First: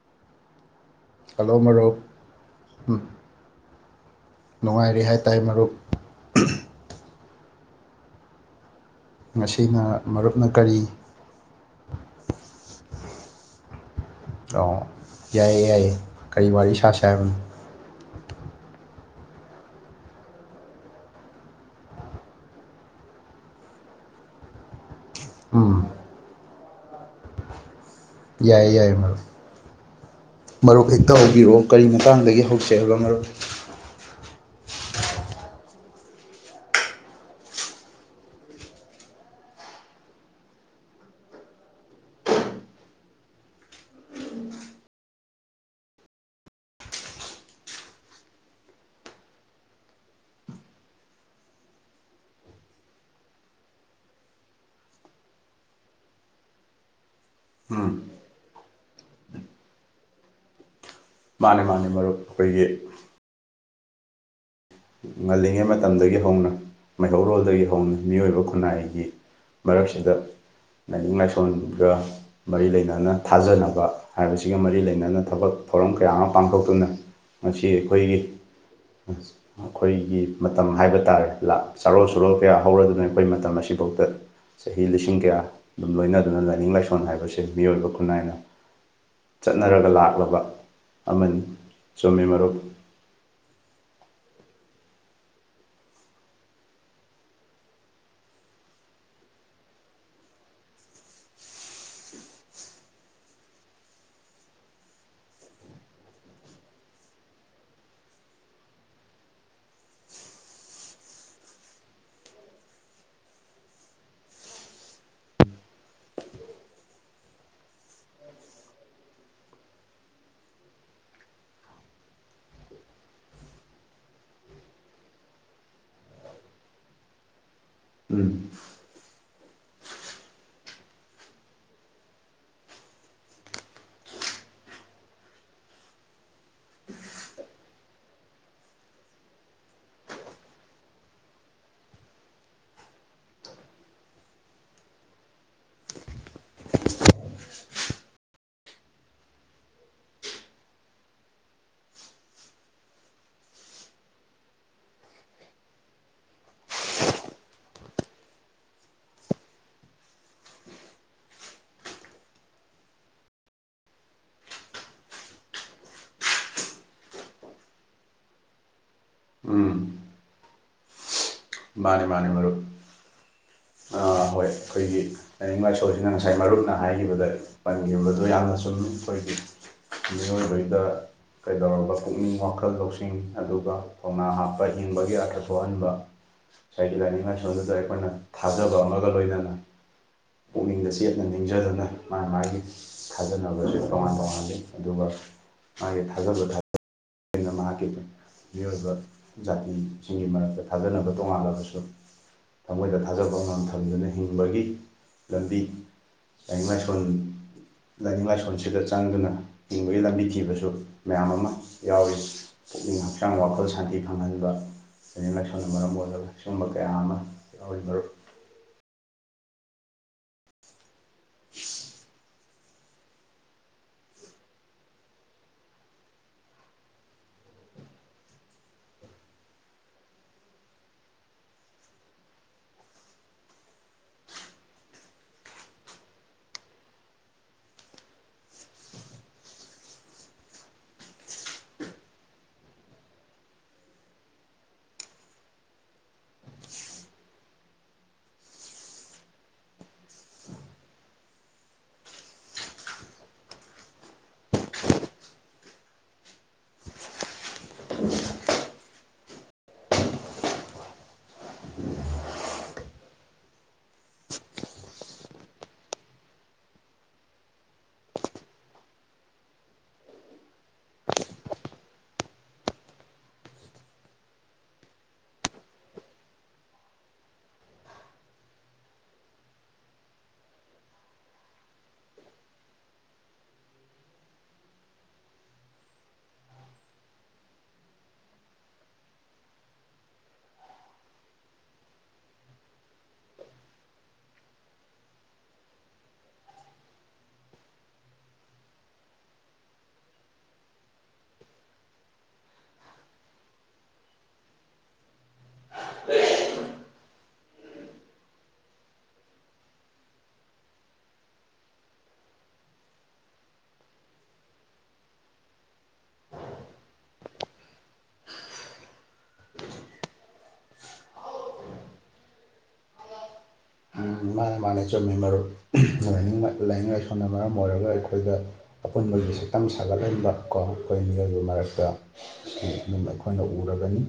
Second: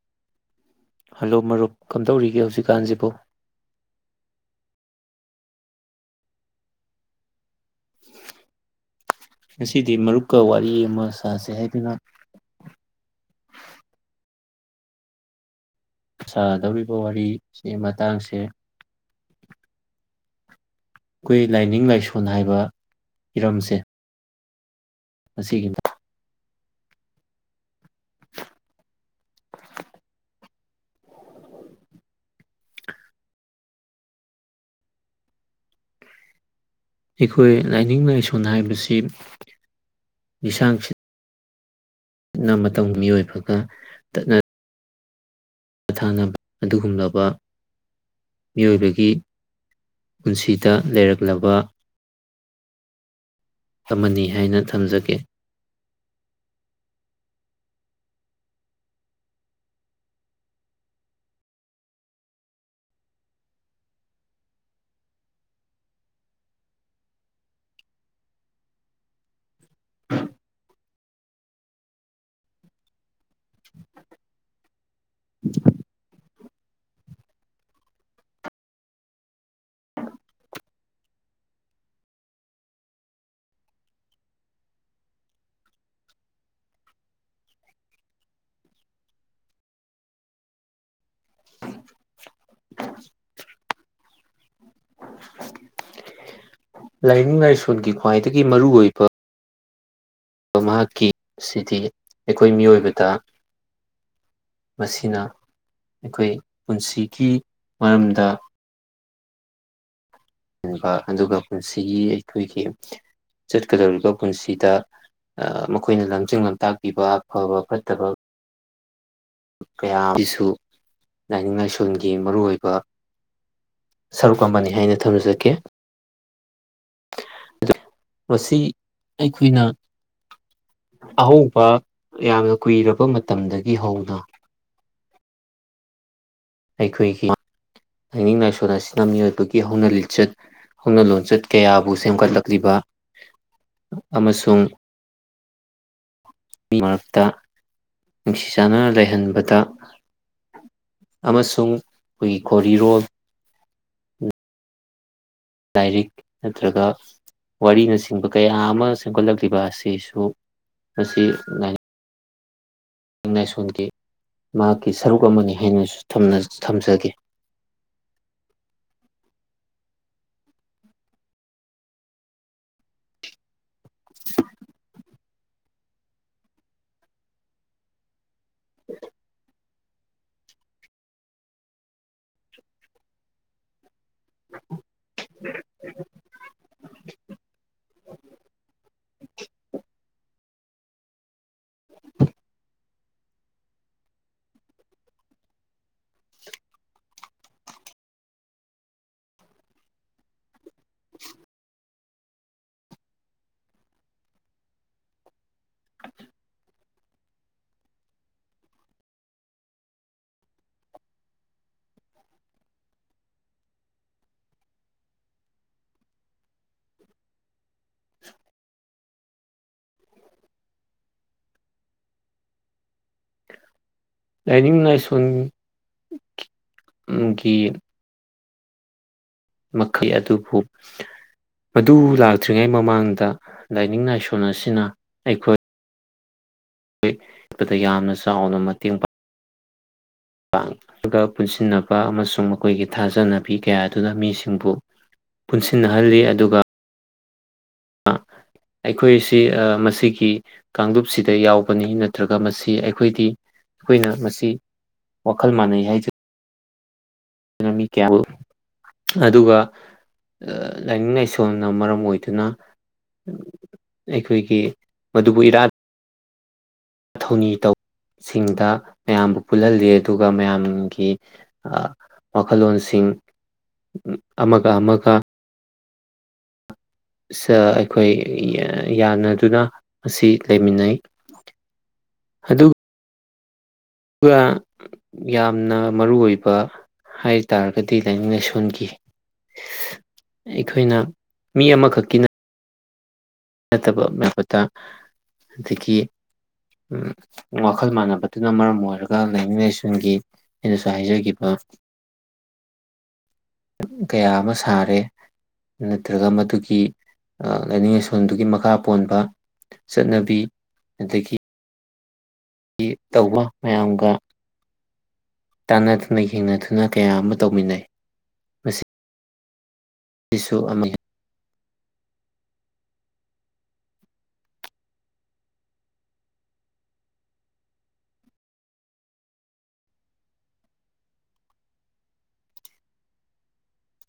[unintelligible] hello ꯃꯔꯨꯞ ꯀꯝꯗꯧꯔꯤꯒꯦ ꯍꯧꯖꯤꯛꯀꯥꯟꯁꯤꯕꯨ ꯅꯨꯡꯉꯥꯏꯔꯦ ꯍꯥꯏꯇꯥꯔꯦ ꯃꯔꯨꯞ ꯉꯁꯤꯗꯤ ꯉꯁꯤꯅ ꯃꯔꯨꯞꯀ ꯃꯔꯨꯞꯅ ꯋꯥꯔꯤ ꯀꯔꯤ ꯑꯃ ꯁꯥꯁꯦ ꯍꯥꯏꯗꯨꯅ ꯌꯥꯏꯌꯦ ꯌꯥꯏꯌꯦ ꯀꯔꯤ ꯋꯥꯔꯤ ꯁꯥꯗꯧꯔꯤꯕ ꯁꯥꯁꯦ ꯍꯥꯏꯕꯅꯣ ꯋꯥꯔꯤꯁꯤ ꯃꯇꯥꯡꯁꯤ ꯁꯦ ꯑꯩꯈꯣꯏ ꯂꯥꯏꯅꯤꯡ ꯂꯥꯏꯁꯣꯟ ꯍꯥꯏꯕ ꯍꯤꯔꯝꯁꯦ ꯃꯁꯤꯒꯤ ꯎꯝ ꯌꯥꯏ ꯌꯥꯏ ꯃꯔꯨꯞ ꯃꯔꯨꯞ ꯍꯦꯛꯇ ꯍꯧꯕꯤꯔꯛꯑꯣ ꯀꯔꯤ ꯃꯇꯥꯡꯗꯒꯤ ꯍꯧꯁꯦ ꯍꯥꯏꯕꯅꯣ ꯃꯔꯨꯞ ꯑꯩꯈꯣꯏ ꯂꯥꯏꯅꯤꯡ ꯂꯥꯏꯁꯣꯟ ꯍꯥꯏꯕꯁꯤ ꯂꯤꯁꯥꯡꯁꯤꯠꯅ ꯃꯇꯝ ꯃꯤꯑꯣꯏꯕꯒ ꯇꯠꯅ ꯃꯊꯥꯅꯕ ꯑꯗꯨꯒꯨꯝꯂꯕ ꯃꯤꯑꯣꯏꯕꯒꯤ ꯄꯨꯟꯁꯤꯗ ꯂꯩꯔꯛꯂꯕ ꯑꯃꯅꯤ ꯍꯥꯏꯅ ꯊꯝꯖꯒꯦ ꯎꯝ ꯃꯥꯅꯦ ꯃꯥꯅꯦ ꯃꯔꯨꯞ ꯑꯩꯈꯣꯏꯒꯤ ꯉꯜꯂꯤꯉꯩ ꯃꯇꯝꯗꯒꯤ ꯍꯧꯅ ꯃꯩꯍꯧꯔꯣꯜꯗꯒꯤ ꯍꯧꯅ ꯃꯤꯑꯣꯏꯕ ꯈꯨꯟꯅꯥꯏꯒꯤ ꯃꯔꯛꯁꯤꯗ ꯂꯥꯏꯅꯤꯡ ꯂꯥꯏꯁꯣꯟꯒ ꯃꯔꯤ ꯂꯩꯅꯅ ꯊꯥꯖꯅꯕ ꯍꯥꯏꯕꯁꯤꯒ ꯃꯔꯤ ꯂꯩꯅꯅ ꯍꯥꯏꯅ ꯊꯕꯛ ꯊꯧꯔꯝ ꯀꯌꯥ ꯑꯃ ꯄꯥꯡꯊꯣꯛꯇꯨꯅ ꯃꯁꯤ ꯑꯩꯈꯣꯏꯒꯤ ꯑꯩꯈꯣꯏꯒꯤ ꯃꯇꯝ ꯍꯥꯏꯕ ꯇꯥꯔꯦ ꯆꯥꯔꯣꯜ ꯁꯨꯔꯣꯜ ꯀꯌꯥ ꯍꯧꯔꯗꯨꯅ ꯑꯩꯈꯣꯏ ꯃꯇꯝ ꯑꯁꯤꯐꯥꯎꯗ ꯆꯍꯤ ꯂꯤꯁꯤꯡ ꯀꯌꯥ ꯑꯗꯨꯝ ꯂꯣꯏꯅꯗꯨꯅ ꯂꯥꯏꯅꯤꯡ ꯂꯥꯏꯁꯣꯟ ꯍꯥꯏꯕꯁꯦ ꯃꯤꯑꯣꯏꯕ ꯈꯨꯟꯅꯥꯏꯅ ꯆꯠꯅꯔꯒ ꯂꯥꯛꯂꯕ ꯑꯃꯅꯤ ꯆꯨꯝꯃꯤ ꯃꯔꯨꯞ ꯂꯥꯏꯅꯤꯡ ꯂꯥꯏꯁꯣꯟꯒꯤ ꯈ꯭ꯋꯥꯏꯗꯒꯤ ꯃꯔꯨꯑꯣꯏꯕ ꯃꯍꯥꯛꯀꯤ ꯁꯤꯗꯤ ꯑꯩꯈꯣꯏ ꯃꯤꯑꯣꯏꯕꯗ ꯃꯁꯤꯅ ꯑꯩꯈꯣꯏ ꯄꯨꯟꯁꯤꯒꯤ ꯃꯔꯝꯗ ꯑꯗꯨꯒ ꯄꯨꯟꯁꯤꯒꯤ ꯑꯩꯈꯣꯏꯒꯤ ꯆꯠꯀꯗꯧꯔꯤꯕ ꯄꯨꯟꯁꯤꯗ ꯃꯈꯣꯏꯅ ꯂꯝꯖꯤꯡ ꯂꯝꯇꯥꯛ ꯄꯤꯕ ꯑꯐꯕ ꯐꯠꯇꯕ ꯀꯌꯥ ꯑꯃꯁꯁꯨ ꯂꯥꯏꯅꯤꯡ ꯂꯥꯏꯁꯣꯟꯒꯤ ꯃꯔꯨꯑꯣꯏꯕ ꯁꯔꯨꯛ ꯑꯃꯅꯤ ꯍꯥꯏꯅ ꯊꯝꯖꯒꯦ ꯎꯝ ꯃꯁꯤ ꯑꯩꯈꯣꯏꯅ ꯑꯍꯧꯕ ꯌꯥꯝꯅ ꯀꯨꯏꯔꯕ ꯃꯇꯝꯗꯒꯤ ꯍꯧꯅ ꯑꯩꯈꯣꯏꯒꯤ ꯂꯥꯏꯅꯤꯡ ꯂꯥꯏꯁꯣꯟ ꯑꯁꯤꯅ ꯃꯤꯑꯣꯏꯕꯒꯤ ꯍꯧꯅ ꯂꯤꯆꯠ ꯍꯧꯅ ꯂꯣꯟꯆꯠ ꯀꯌꯥꯕꯨ ꯁꯦꯝꯒꯠꯂꯛꯂꯤꯕ ꯑꯃꯁꯨꯡ ꯃꯔꯛꯇ ꯅꯨꯡꯁꯤ ꯆꯥꯟꯅꯅ ꯂꯩꯍꯟꯕꯗ ꯑꯃꯁꯨꯡ ꯑꯩꯈꯣꯏꯒꯤ ꯈꯣꯔꯤꯔꯣꯜ ꯂꯥꯏꯔꯤꯛ ꯅꯠꯇ꯭ꯔꯒ ꯋꯥꯔꯤꯅꯆꯤꯡꯕ ꯀꯌꯥ ꯑꯃ ꯁꯦꯝꯒꯠꯂꯛꯂꯤꯕ ꯑꯁꯤꯁꯨ ꯃꯁꯤ ꯂꯥꯏꯅꯤꯡ ꯂꯥꯏꯁꯣꯟꯒꯤ ꯃꯍꯥꯛꯀꯤ ꯁꯔꯨꯛ ꯑꯃꯅꯤ ꯍꯥꯏꯅꯁꯨ ꯊꯝꯖꯒꯦ ꯃꯥꯅꯦ ꯃꯥꯅꯦ ꯃꯔꯨꯞ ꯍꯣꯏ ꯑꯩꯈꯣꯏꯒꯤ ꯂꯥꯏꯅꯤꯡ ꯂꯥꯏꯁꯣꯁꯤꯅ ꯉꯁꯥꯏ ꯃꯔꯨꯞꯅ ꯍꯥꯏꯈꯤꯕꯗ ꯄꯟꯈꯤꯕꯗꯣ ꯌꯥꯝꯅ ꯑꯣꯏꯗ ꯃꯤꯑꯣꯏꯕꯗ ꯀꯩꯗꯧꯔꯕ ꯄꯨꯛꯅꯤꯡ ꯋꯥꯈꯜ ꯂꯧꯁꯤꯡ ꯑꯗꯨꯒ ꯈꯧꯅꯥ ꯍꯥꯞꯄ ꯍꯤꯡꯕꯒꯤ ꯑꯔꯊ ꯊꯣꯛꯍꯟꯕ ꯍꯥꯏꯁꯗꯤ ꯂꯥꯏꯅꯤꯡ ꯂꯥꯏꯁꯣꯟꯗꯨꯗ ꯑꯩꯈꯣꯏꯅ ꯊꯥꯖꯕ ꯑꯃꯒ ꯂꯣꯏꯅꯅ ꯄꯨꯛꯅꯤꯡꯗ ꯆꯦꯠꯅ ꯅꯤꯡꯖꯗꯨꯅ ꯃꯥ ꯃꯥꯒꯤ ꯊꯥꯖꯅꯕꯁꯦ ꯇꯣꯉꯥꯟ ꯇꯣꯉꯜꯂꯤ ꯑꯗꯨꯒ ꯃꯥꯒꯤ ꯊꯥꯖꯕ ꯊ ꯑꯩꯅ ꯃꯍꯥꯛꯀꯤ ꯃꯤꯑꯣꯏꯕ ꯖꯥꯇꯤꯁꯤꯡꯒꯤ ꯃꯔꯛꯇ ꯊꯥꯖꯅꯕ ꯇꯣꯉꯥꯜꯂꯕꯁꯨ ꯊꯃꯣꯏꯗ ꯊꯥꯖꯕ ꯑꯉꯥꯡ ꯊꯝꯗꯨꯅ ꯍꯤꯡꯕꯒꯤ ꯂꯝꯕꯤ ꯂꯥꯏꯅꯤꯡ ꯂꯥꯏꯁꯣꯟ ꯂꯥꯏꯅꯤꯡ ꯂꯥꯏꯁꯣꯟꯁꯤꯗ ꯆꯪꯗꯨꯅ ꯍꯤꯡꯕꯒꯤ ꯂꯝꯕꯤ ꯊꯤꯕꯁꯨ ꯃꯌꯥꯝ ꯑꯃ ꯌꯥꯎꯋ ꯄꯨꯛꯅꯤꯡ ꯍꯛꯆꯥꯡ ꯋꯥꯈꯜ ꯁꯥꯟꯇꯤ ꯐꯪꯍꯟꯕ ꯂꯅꯁꯣꯟꯅ ꯃꯔꯝ ꯑꯣꯏꯔꯒ ꯁꯒꯨꯝꯕ ꯀꯌꯥ ꯑꯃ ꯌꯥꯎꯣꯏ [inaudible] ꯂꯥꯏꯅꯤꯡ ꯂꯥꯏꯁꯣꯟꯒꯤ ꯃꯈꯩ ꯑꯗꯨꯕꯨ ꯃꯗꯨ ꯂꯥꯛꯇ꯭ꯔꯤꯉꯩ ꯃꯃꯥꯡꯗ ꯂꯥꯏꯅꯤꯡ ꯂꯥꯏꯁꯣꯟ ꯑꯁꯤꯅ ꯑꯩꯈꯣꯏ ꯑꯩꯣꯏꯠꯄꯗ ꯌꯥꯝꯅ ꯆꯥꯎꯅ ꯃꯇꯦꯡ ꯄꯥꯡ ꯄꯥꯡꯒ ꯄꯨꯟꯁꯤꯟꯅꯕ ꯑꯃꯁꯨꯡ ꯃꯈꯣꯏꯒꯤ ꯊꯥꯖꯅꯕꯤ ꯀꯌꯥ ꯑꯗꯨꯅ ꯃꯤꯁꯤꯡꯕꯨ ꯄꯨꯟꯁꯤꯟꯅꯍꯜꯂꯤ ꯑꯗꯨꯒ ꯑꯩꯈꯣꯏꯁꯤ ꯃꯁꯤꯒꯤ ꯀꯥꯡꯂꯨꯞꯁꯤꯗ ꯌꯥꯎꯕꯅꯤ ꯅꯠꯇ꯭ꯔꯒ ꯃꯁꯤ ꯑꯩꯈꯣꯏꯗꯤ ꯑꯩꯈꯣꯏꯅ ꯃꯁꯤ ꯋꯥꯈꯜ ꯃꯥꯟꯅꯩ ꯍꯥꯏꯖꯔꯤ ꯀꯌꯥꯕꯨ ꯑꯗꯨꯒ ꯂꯥꯏꯅꯤꯡ ꯂꯥꯏꯁꯣꯟꯅ ꯃꯔꯝ ꯑꯣꯏꯗꯨꯅ ꯑꯩꯈꯣꯏꯒꯤ ꯃꯗꯨꯕꯨ ꯏꯔꯥꯠ ꯊꯧꯅꯤ ꯇꯧꯁꯤꯡꯗ ꯃꯌꯥꯝꯕꯨ ꯄꯨꯜꯍꯜꯂꯤ ꯑꯗꯨꯒ ꯃꯌꯥꯝꯒꯤ ꯋꯥꯈꯜꯂꯣꯟꯁꯤꯡ ꯑꯃꯒ ꯑꯃꯒ ꯁ ꯑꯩꯈꯣꯏ ꯌꯥꯅꯗꯨꯅ ꯑꯁꯤ ꯂꯩꯃꯤꯟꯅꯩ ꯑꯗꯨ ꯑꯗꯨꯒ ꯌꯥꯝꯅ ꯃꯔꯨ ꯑꯣꯏꯕ ꯍꯥꯏ ꯇꯥꯔꯒꯗꯤ ꯂꯥꯏꯅꯤꯡ ꯂꯥꯏꯁꯣꯟꯒꯤ ꯑꯩꯈꯣꯏꯅ ꯃꯤ ꯑꯃꯈꯛꯀꯤꯅ ꯅꯠꯇꯕ ꯂꯩꯕꯇ ꯑꯗꯒꯤ ꯋꯥꯈꯜ ꯃꯥꯟꯅꯕꯗꯨꯅ ꯃꯔꯝ ꯑꯣꯏꯔꯒ ꯂꯥꯏꯅꯤꯡ ꯂꯥꯏꯁꯣꯟꯒꯤ ꯑꯩꯅꯁꯨ ꯍꯥꯏꯖꯈꯤꯕ ꯀꯌꯥ ꯑꯃ ꯁꯥꯔꯦ ꯅꯠꯇ꯭ꯔꯒ ꯃꯗꯨꯒꯤ ꯂꯥꯏꯅꯤꯡ ꯂꯥꯏꯁꯣꯟꯗꯨꯒꯤ ꯃꯈꯥ ꯄꯣꯟꯕ ꯆꯠꯅꯕꯤ ꯑꯗꯒꯤ ꯇꯧꯕ ꯃꯌꯥꯝꯒ ꯇꯥꯟꯅꯗꯨꯅ ꯌꯦꯡꯅꯗꯨꯅ ꯀꯌꯥ ꯑꯃ ꯇꯧꯃꯤꯟꯅꯩ ꯃꯁꯤ ꯁꯤꯁꯨ ꯑꯃꯅꯤ ꯃꯥꯅ ꯃꯥꯅ ꯆꯨꯝꯃꯤ ꯃꯔꯨꯞꯅꯤꯡ ꯂꯥꯏꯅꯤꯡ ꯂꯥꯏꯁꯣꯟꯅ ꯃꯔꯝ ꯑꯣꯏꯔꯒ ꯑꯩꯈꯣꯏꯗ ꯑꯄꯨꯟꯕꯒꯤ ꯁꯛꯇꯝ ꯁꯥꯒꯠꯍꯟꯕ ꯀꯣ ꯑꯩꯈꯣꯏ ꯃꯤꯑꯣꯏꯕ ꯃꯔꯛꯇ ꯑꯗꯨꯝ ꯑꯩꯈꯣꯏꯅ ꯎꯔꯒꯅꯤ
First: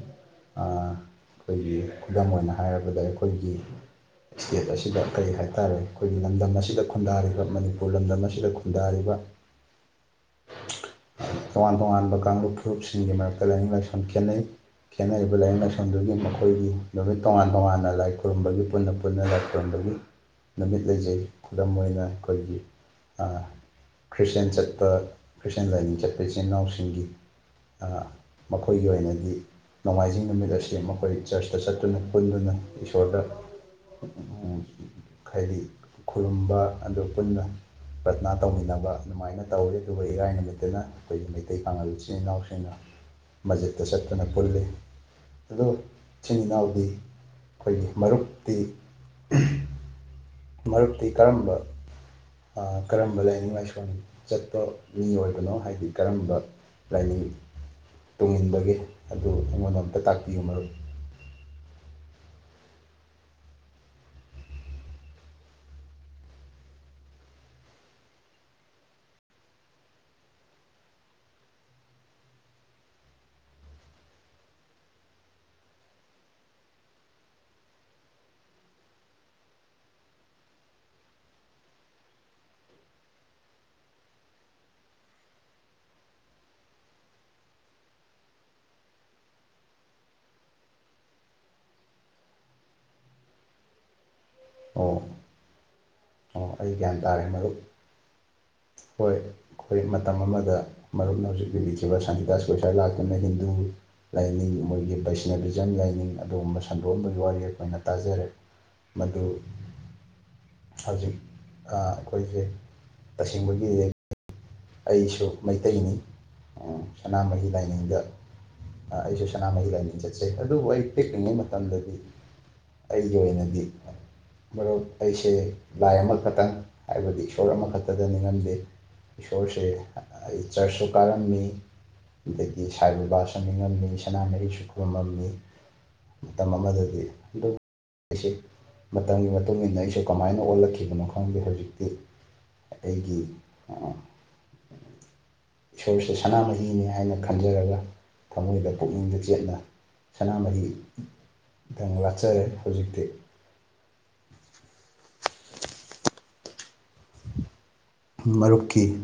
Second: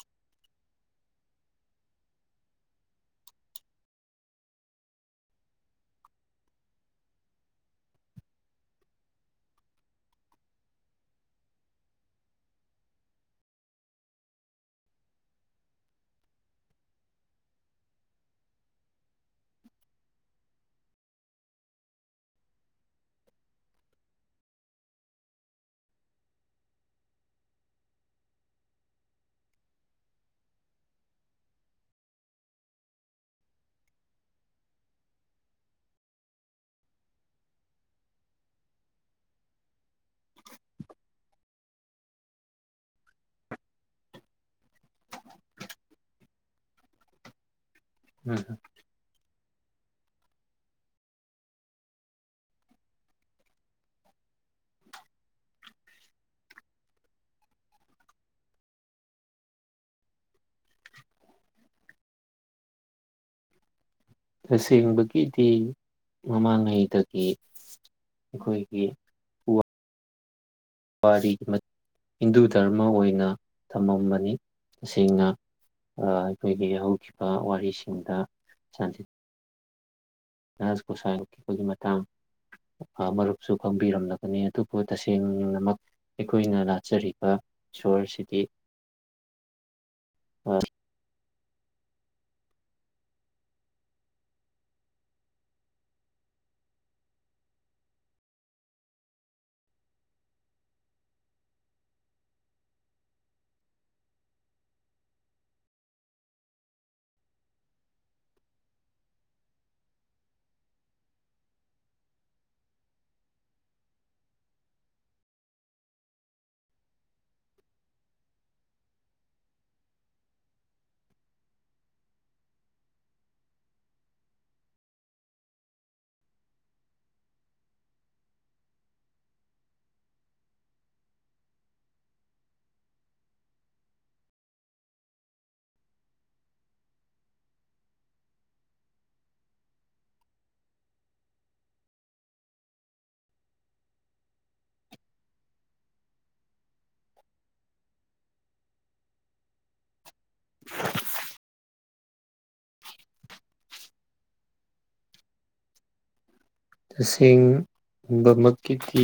ꯑꯩꯈꯣꯏꯒꯤ ꯈꯨꯗꯝ ꯑꯣꯏꯅ ꯍꯥꯏꯔꯕꯗ ꯑꯩꯈꯣꯏꯒꯤ ꯏꯁꯇꯦꯠ ꯑꯁꯤ ꯑꯁꯤꯗ ꯀꯔꯤ ꯍꯥꯏꯇꯥꯔꯦ ꯑꯩꯈꯣꯏꯒꯤ ꯂꯝꯗꯝ ꯑꯁꯤꯗ ꯈꯨꯟꯗꯥꯔꯤꯕ ꯃꯅꯤꯄꯨꯔ ꯂꯝꯗꯝ ꯑꯁꯤꯗ ꯈꯨꯟꯗꯥꯔꯤꯕ ꯇꯣꯉꯥꯟ ꯇꯣꯉꯥꯟꯕ ꯀꯥꯡꯂꯨꯞ ꯐꯨꯔꯨꯞꯁꯤꯡꯒꯤ ꯃꯔꯛꯇ ꯂꯥꯏꯅꯤꯡ ꯂꯥꯏꯁꯣꯟ ꯈꯦꯠꯅꯩ ꯈꯦꯠꯅꯔꯤꯕ ꯂꯥꯏꯅꯤꯡ ꯂꯥꯏꯁꯣꯟꯗꯨꯒꯤ ꯃꯈꯣꯏꯒꯤ ꯅꯨꯃꯤꯠ ꯇꯣꯉꯥꯟ ꯇꯣꯉꯥꯟꯅ ꯂꯥꯏ ꯈꯨꯔꯨꯝꯕꯒꯤ ꯄꯨꯟꯅ ꯄꯨꯟꯅ ꯇꯣꯟꯕꯒꯤ ꯅꯨꯃꯤꯠ ꯂꯩꯖꯩ ꯈꯨꯗꯝ ꯑꯣꯏꯅ ꯑꯩꯈꯣꯏꯒꯤ ꯈ꯭ꯔꯤꯁꯇꯦꯟ ꯆꯠꯄ ꯈ꯭ꯔꯤꯁꯇꯦꯟ ꯂꯥꯏꯅꯤꯡ ꯆꯠꯄ ꯏꯆꯤꯟꯜ ꯏꯅꯥꯎꯁꯤꯡꯒꯤ ꯃꯈꯣꯏꯒꯤ ꯑꯣꯏꯅꯗꯤ ꯅꯣꯡꯃꯥꯏꯖꯤꯡ ꯅꯨꯃꯤꯠ ꯑꯁꯤ ꯃꯈꯣꯏ ꯆꯔꯆꯇ ꯆꯠꯇꯨꯅ ꯄꯨꯟꯗꯨꯅ ꯏꯁꯣꯔꯗ ꯍꯥꯏꯗꯤ ꯈꯨꯔꯨꯝꯕ ꯑꯗꯨ ꯄꯨꯟꯅ ꯄ꯭ꯔꯊꯅꯥ ꯇꯧꯃꯤꯟꯅꯕ ꯑꯗꯨꯃꯥꯏꯅ ꯇꯧꯋꯤ ꯑꯗꯨꯒ ꯏꯔꯥꯏ ꯅꯨꯃꯤꯠꯇꯅ ꯑꯩꯈꯣꯏꯒꯤ ꯃꯩꯇꯩ ꯄꯥꯉꯜ ꯏꯆꯤꯜ ꯏꯅꯥꯎꯁꯤꯡꯅ ꯃꯁꯖꯤꯠꯇ ꯆꯠꯇꯨꯅ ꯄꯨꯜꯂꯤ ꯑꯣ ꯏꯆꯤꯟ ꯏꯅꯥꯎꯗꯤ ꯑꯩꯈꯣꯏꯒꯤ ꯃꯔꯨꯞꯇꯤ ꯃꯔꯨꯞꯇꯤ ꯀꯔꯝꯕ ꯀꯔꯝꯕ ꯂꯥꯏꯅꯤꯡ ꯂꯥꯏꯁꯣꯟ ꯆꯠꯄ ꯃꯤ ꯑꯣꯏꯕꯅꯣ ꯍꯥꯏꯗꯤ ꯀꯔꯝꯕ ꯂꯥꯏꯅꯤꯡ ꯇꯨꯡꯉꯟꯕꯒꯦ ꯑꯗꯨ ꯑꯩꯉꯣꯟꯗ ꯑꯝꯇ ꯇꯥꯛꯄꯤꯌꯨ ꯃꯔꯨꯞ ꯇꯁꯦꯡꯕꯒꯤꯗꯤ ꯃꯃꯥꯡꯉꯩꯗꯒꯤ ꯑꯩꯈꯣꯏꯒꯤ ꯋꯥꯔꯤ ꯍꯤꯟꯗꯨ ꯗꯙꯔꯃ ꯑꯣꯏꯅ ꯊꯝꯃꯝꯕꯅꯤ ꯇꯁꯦꯡꯅ ꯑꯩꯈꯣꯏꯒꯤ ꯍꯧꯈꯤꯕ ꯋꯥꯔꯤꯁꯤꯡꯗ ꯁꯥꯟꯠ ꯁꯀꯣꯁꯥꯏꯈꯤꯕꯒꯤ ꯃꯇꯥꯡ ꯃꯔꯨꯞꯁꯨ ꯈꯪꯕꯤꯔꯝꯂꯒꯅꯤ ꯑꯗꯨꯕꯨ ꯇꯁꯦꯡꯅꯃꯛ ꯑꯩꯈꯣꯏꯅ ꯂꯥꯠꯆꯔꯤꯕ ꯏꯁꯣꯔꯁꯤꯗꯤ ꯑꯣ ꯑꯣ ꯑꯩ ꯒ꯭ꯌꯥꯟ ꯇꯥꯔꯦ ꯃꯔꯨꯞ ꯍꯣꯏ ꯑꯩꯈꯣꯏ ꯃꯇꯝ ꯑꯃꯗ ꯃꯔꯨꯞꯅ ꯍꯧꯖꯤꯛ ꯄꯤꯕꯤꯈꯤꯕ ꯁꯥꯟꯅꯤꯇꯥꯁ ꯀꯣꯏꯁꯥ ꯂꯥꯛꯇꯨꯅ ꯍꯤꯟꯗꯨ ꯂꯥꯏꯅꯤꯡ ꯃꯣꯏꯒꯤ ꯕꯩꯁꯅꯕꯤꯖꯝ ꯂꯥꯏꯅꯤꯡ ꯑꯗꯨꯒꯨꯝꯕ ꯁꯟꯗꯣꯛꯑꯟꯕꯒꯤ ꯋꯥꯔꯤ ꯑꯩꯈꯣꯏꯅ ꯇꯥꯖꯔꯦ ꯃꯗꯨ ꯍꯧꯖꯤꯛ ꯑꯩꯈꯣꯏꯁꯦ ꯇꯁꯦꯡꯕꯒꯤ ꯌꯦꯡ ꯑꯩꯁꯨ ꯃꯩꯇꯩꯅꯤ ꯁꯅꯥꯃꯍꯤ ꯂꯥꯏꯅꯤꯡꯗ ꯑꯩꯁꯨ ꯁꯅꯥꯃꯍꯤ ꯂꯥꯏꯅꯤꯡ ꯆꯠꯆꯩ ꯑꯗꯨꯕꯨ ꯑꯩ ꯄꯤꯛꯂꯤꯉꯩ ꯃꯇꯝꯗꯗꯤ ꯑꯩꯒꯤ ꯑꯣꯏꯅꯗꯤ ꯃꯔꯨꯞ ꯑꯩꯁꯦ ꯂꯥꯏ ꯑꯃꯈꯛꯇꯪ ꯍꯥꯏꯕꯗꯤ ꯏꯁꯣꯔ ꯑꯃꯈꯛꯇꯗ ꯅꯤꯡꯉꯝꯗꯦ ꯏꯁꯣꯔꯁꯦ ꯑꯩ ꯆꯔꯁꯁꯨ ꯀꯥꯔꯝꯃꯤ ꯑꯗꯒꯤ ꯁꯥꯏ ꯕꯕꯥꯁꯨ ꯅꯤꯡꯉꯝꯃꯤ ꯁꯅꯥꯃꯔꯤꯁꯨ ꯈꯨꯔꯨꯝꯃꯝꯃꯤ ꯃꯇꯝ ꯑꯃꯗꯗꯤ ꯑꯗꯨ ꯑꯩꯁꯦ ꯃꯇꯝꯒꯤ ꯃꯇꯨꯡ ꯏ ꯃꯇꯨꯡꯏꯟꯅ ꯑꯩꯁꯨ ꯀꯃꯥꯏꯅ ꯑꯣꯜꯂꯛꯈꯤꯕꯅꯣ ꯈꯪꯗꯦ ꯍꯧꯖꯤꯛꯇꯤ ꯑꯩꯒꯤ ꯏꯁꯣꯔꯁꯦ ꯁꯅꯥꯃꯍꯤꯅꯤ ꯍꯥꯏꯅ ꯈꯟꯖꯔꯒ ꯊꯃꯣꯏꯗ ꯄꯨꯛꯅꯤꯡꯗ ꯆꯦꯠꯅ ꯁꯅꯥꯃꯍꯤ ꯂꯆꯔ ꯍꯧꯖꯤꯛꯇꯤ ꯃꯔꯨꯞꯀꯤ ꯇꯁꯦꯡꯕꯃꯛꯀꯤꯗꯤ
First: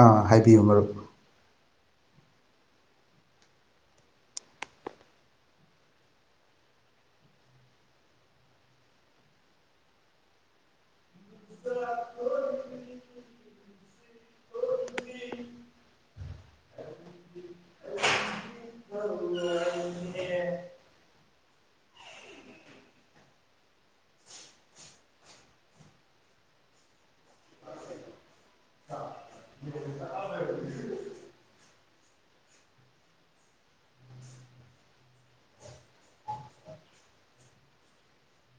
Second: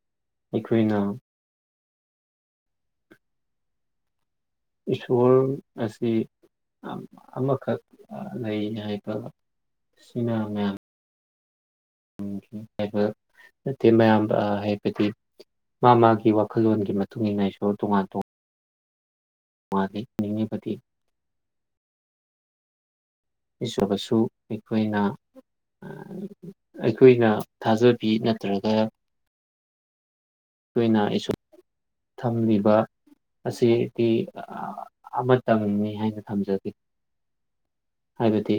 ꯑꯥ ꯍꯥꯏꯕꯤꯌꯨ ꯃꯔꯨꯞ ꯑꯩꯈꯣꯏꯅ ꯏꯁꯣꯔ ꯑꯁꯤ ꯑꯃꯈꯛ ꯂꯩ ꯍꯥꯏꯕ ꯁꯤꯃ ꯃꯌꯥꯝ ꯍꯥꯏꯕ ꯅꯠꯇꯦ ꯃꯌꯥꯝ ꯍꯥꯏꯕꯗꯤ ꯃꯥ ꯃꯥꯒꯤ ꯋꯥꯈꯜꯂꯣꯟꯒꯤꯒꯤ ꯃꯇꯨꯡꯏꯟꯅꯁꯨ ꯇꯣꯉꯥꯟ ꯇꯣꯉ ꯃꯥꯜꯂꯤ ꯅꯤꯡ ꯕꯗꯤ ꯏꯁꯣꯔꯁꯨ ꯑꯩꯈꯣꯏꯅ ꯑꯩꯈꯣꯏꯅ ꯊꯥꯖꯕꯤ ꯅꯠꯇ꯭ꯔꯒ ꯑꯩꯈꯣꯏꯅ ꯏꯁ ꯊꯝꯂꯤꯕ ꯑꯁꯤꯗꯤ ꯑꯃꯇꯪꯅꯤ ꯍꯥꯏꯅ ꯊꯝꯖꯒꯦ ꯍꯥꯏꯕꯗꯤ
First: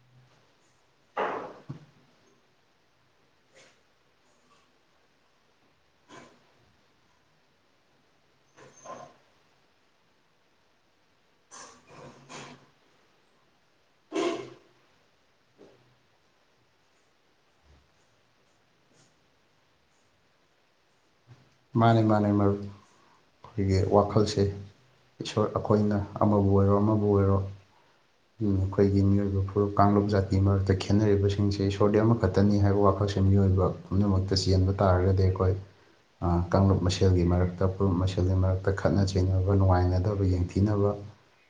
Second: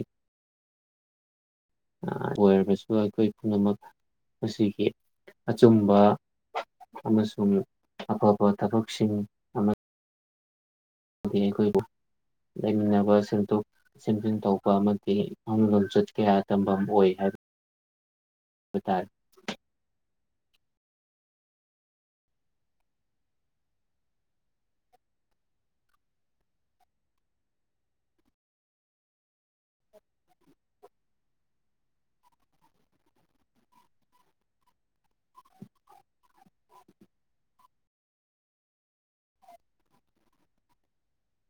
ꯑꯣꯏꯔꯕꯁꯨ ꯑꯩꯈꯣꯏ ꯄꯨꯝꯅꯃꯛ ꯃꯁꯤꯒꯤ ꯑꯆꯨꯝꯕ ꯑꯃꯁꯨꯡ ꯑꯐꯕ ꯊꯕꯛꯁꯤꯡ ꯑꯃ ꯍꯥꯏ ꯑꯩꯈꯣꯏꯕꯨ ꯂꯩꯃꯤꯟꯅꯕ ꯁꯦꯝꯗꯣꯛ ꯁꯦꯝꯖꯤꯟ ꯇꯧꯕ ꯑꯃꯗꯤ ꯐꯨꯡ ꯂꯝꯣꯟꯆꯠ ꯀꯌꯥ ꯇꯝꯐꯝ ꯑꯣꯏ ꯍꯥꯏꯕ ꯍꯥꯏꯕ ꯇꯥꯔꯦ ꯃꯥꯅꯦ ꯃꯥꯅꯦ ꯃꯔꯨꯞ ꯑꯩꯈꯣꯏꯒꯤ ꯋꯥꯈꯜꯁꯦ ꯏꯁꯣꯔ ꯑꯩꯈꯣꯏꯅ ꯑꯃꯕꯨ ꯑꯣꯏꯔꯣ ꯑꯃꯕꯨ ꯑꯣꯏꯔꯣ ꯑꯩꯈꯣꯏꯒꯤ ꯃꯤꯑꯣꯏꯕ ꯐꯨꯔꯨꯞ ꯀꯥꯡꯂꯨꯞ ꯖꯥꯇꯤ ꯃꯔꯛꯇ ꯈꯦꯠꯅꯔꯤꯕꯁꯤꯡꯁꯦ ꯏꯁꯣꯔꯗꯤ ꯑꯃꯈꯛꯇꯅꯤ ꯍꯥꯏꯕ ꯋꯥꯈꯜꯁꯦ ꯃꯤꯑꯣꯏꯕ ꯄꯨꯝꯅꯃꯛꯇ ꯆꯦꯟꯕ ꯇꯥꯔꯒꯗꯤ ꯑꯩꯈꯣꯏ ꯀꯥꯡꯂꯨꯞ ꯃꯁꯦꯜꯒꯤ ꯃꯔꯛꯇ ꯐꯨꯔꯨꯞ ꯃꯁꯦꯜꯒꯤ ꯃꯔꯛꯇ ꯈꯠꯅ ꯆꯩꯅꯕ ꯅꯨꯡꯉꯥꯏꯅꯗꯕ ꯌꯦꯡꯊꯤꯅꯕ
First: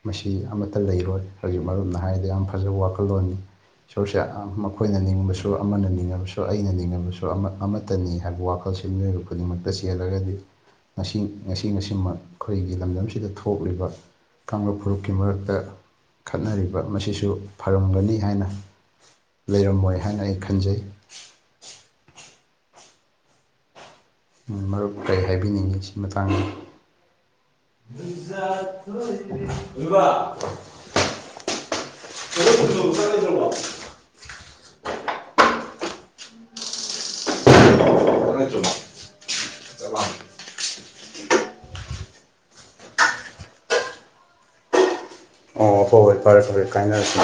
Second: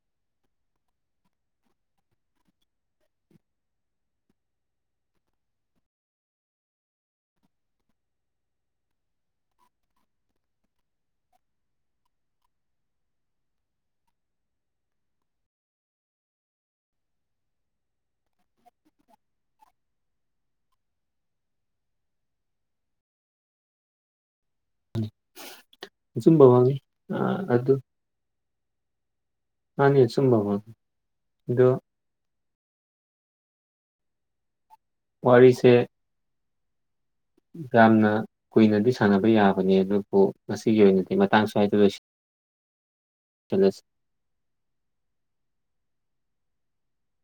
ꯃꯁꯤ ꯑꯃꯠꯇ ꯂꯩꯔꯣꯏ ꯍꯧꯖꯤꯛ ꯃꯔꯨꯞꯅ ꯍꯥꯏꯔꯤꯗ ꯌꯥꯝ ꯐꯖꯕ ꯋꯥꯈꯜꯂꯣꯟꯅꯤ ꯏꯁꯣꯔꯁꯦ ꯃꯈꯣꯏꯅ ꯅꯤꯡꯕꯁꯨ ꯑꯃꯅ ꯅꯤꯡꯉꯕꯁꯨ ꯑꯩꯅ ꯅꯤꯡꯉꯕꯁꯨ ꯑꯃꯠꯇꯅꯤ ꯍꯥꯏꯕ ꯋꯥꯈꯜꯁꯤ ꯃꯤꯑꯣꯏꯕ ꯈꯨꯗꯤꯡꯃꯛꯇ ꯆꯦꯜꯂꯒꯗꯤ ꯉꯁꯤ ꯉꯁꯤ ꯉꯁꯤꯃꯛ ꯑꯩꯈꯣꯏꯒꯤ ꯂꯝꯗꯝꯁꯤꯗ ꯊꯣꯛꯂꯤꯕ ꯀꯥꯡꯂꯨꯞ ꯐꯨꯔꯨꯞꯀꯤ ꯃꯔꯛꯇ ꯈꯠꯅꯔꯤꯕ ꯃꯁꯤꯁꯨ ꯐꯔꯝꯒꯅꯤ ꯍꯥꯏꯅ ꯂꯩꯔꯝꯃꯣꯏ ꯍꯥꯏꯅ ꯑꯩ ꯈꯟꯖꯩ ꯎꯝ ꯃꯔꯨꯞ ꯀꯔꯤ ꯍꯥꯏꯕꯤꯅꯤꯡꯉꯤ ꯁꯤ ꯃꯇꯥꯡꯗ [inaudible] ꯑꯆꯨꯝꯕꯃꯛꯅꯤ ꯃꯅꯤ ꯆꯨꯝꯕ ꯑꯗꯨ [unintelligible] ꯋꯥꯔꯤꯁꯦ ꯌꯥꯝꯅ ꯀꯨꯏꯅꯗꯤ ꯁꯥꯟꯅꯕ ꯌꯥꯕꯅꯦ ꯑꯗꯨꯕꯨ ꯉꯁꯤꯒꯤ ꯑꯣꯏꯅꯗꯤ ꯃꯇꯥꯡ ꯁ꯭ꯋꯥꯏꯗ ꯂꯣꯏꯁꯟ ꯂꯁꯤ ꯑꯣ ꯍꯣꯏ ꯍꯣꯏ ꯐꯔꯦ ꯐꯔꯦ ꯀꯥꯏꯅꯔꯁꯤ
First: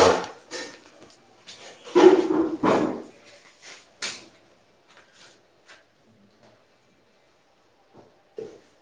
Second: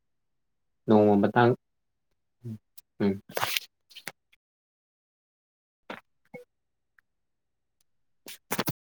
ꯑꯣ ꯃꯇꯥꯡ ꯎꯝ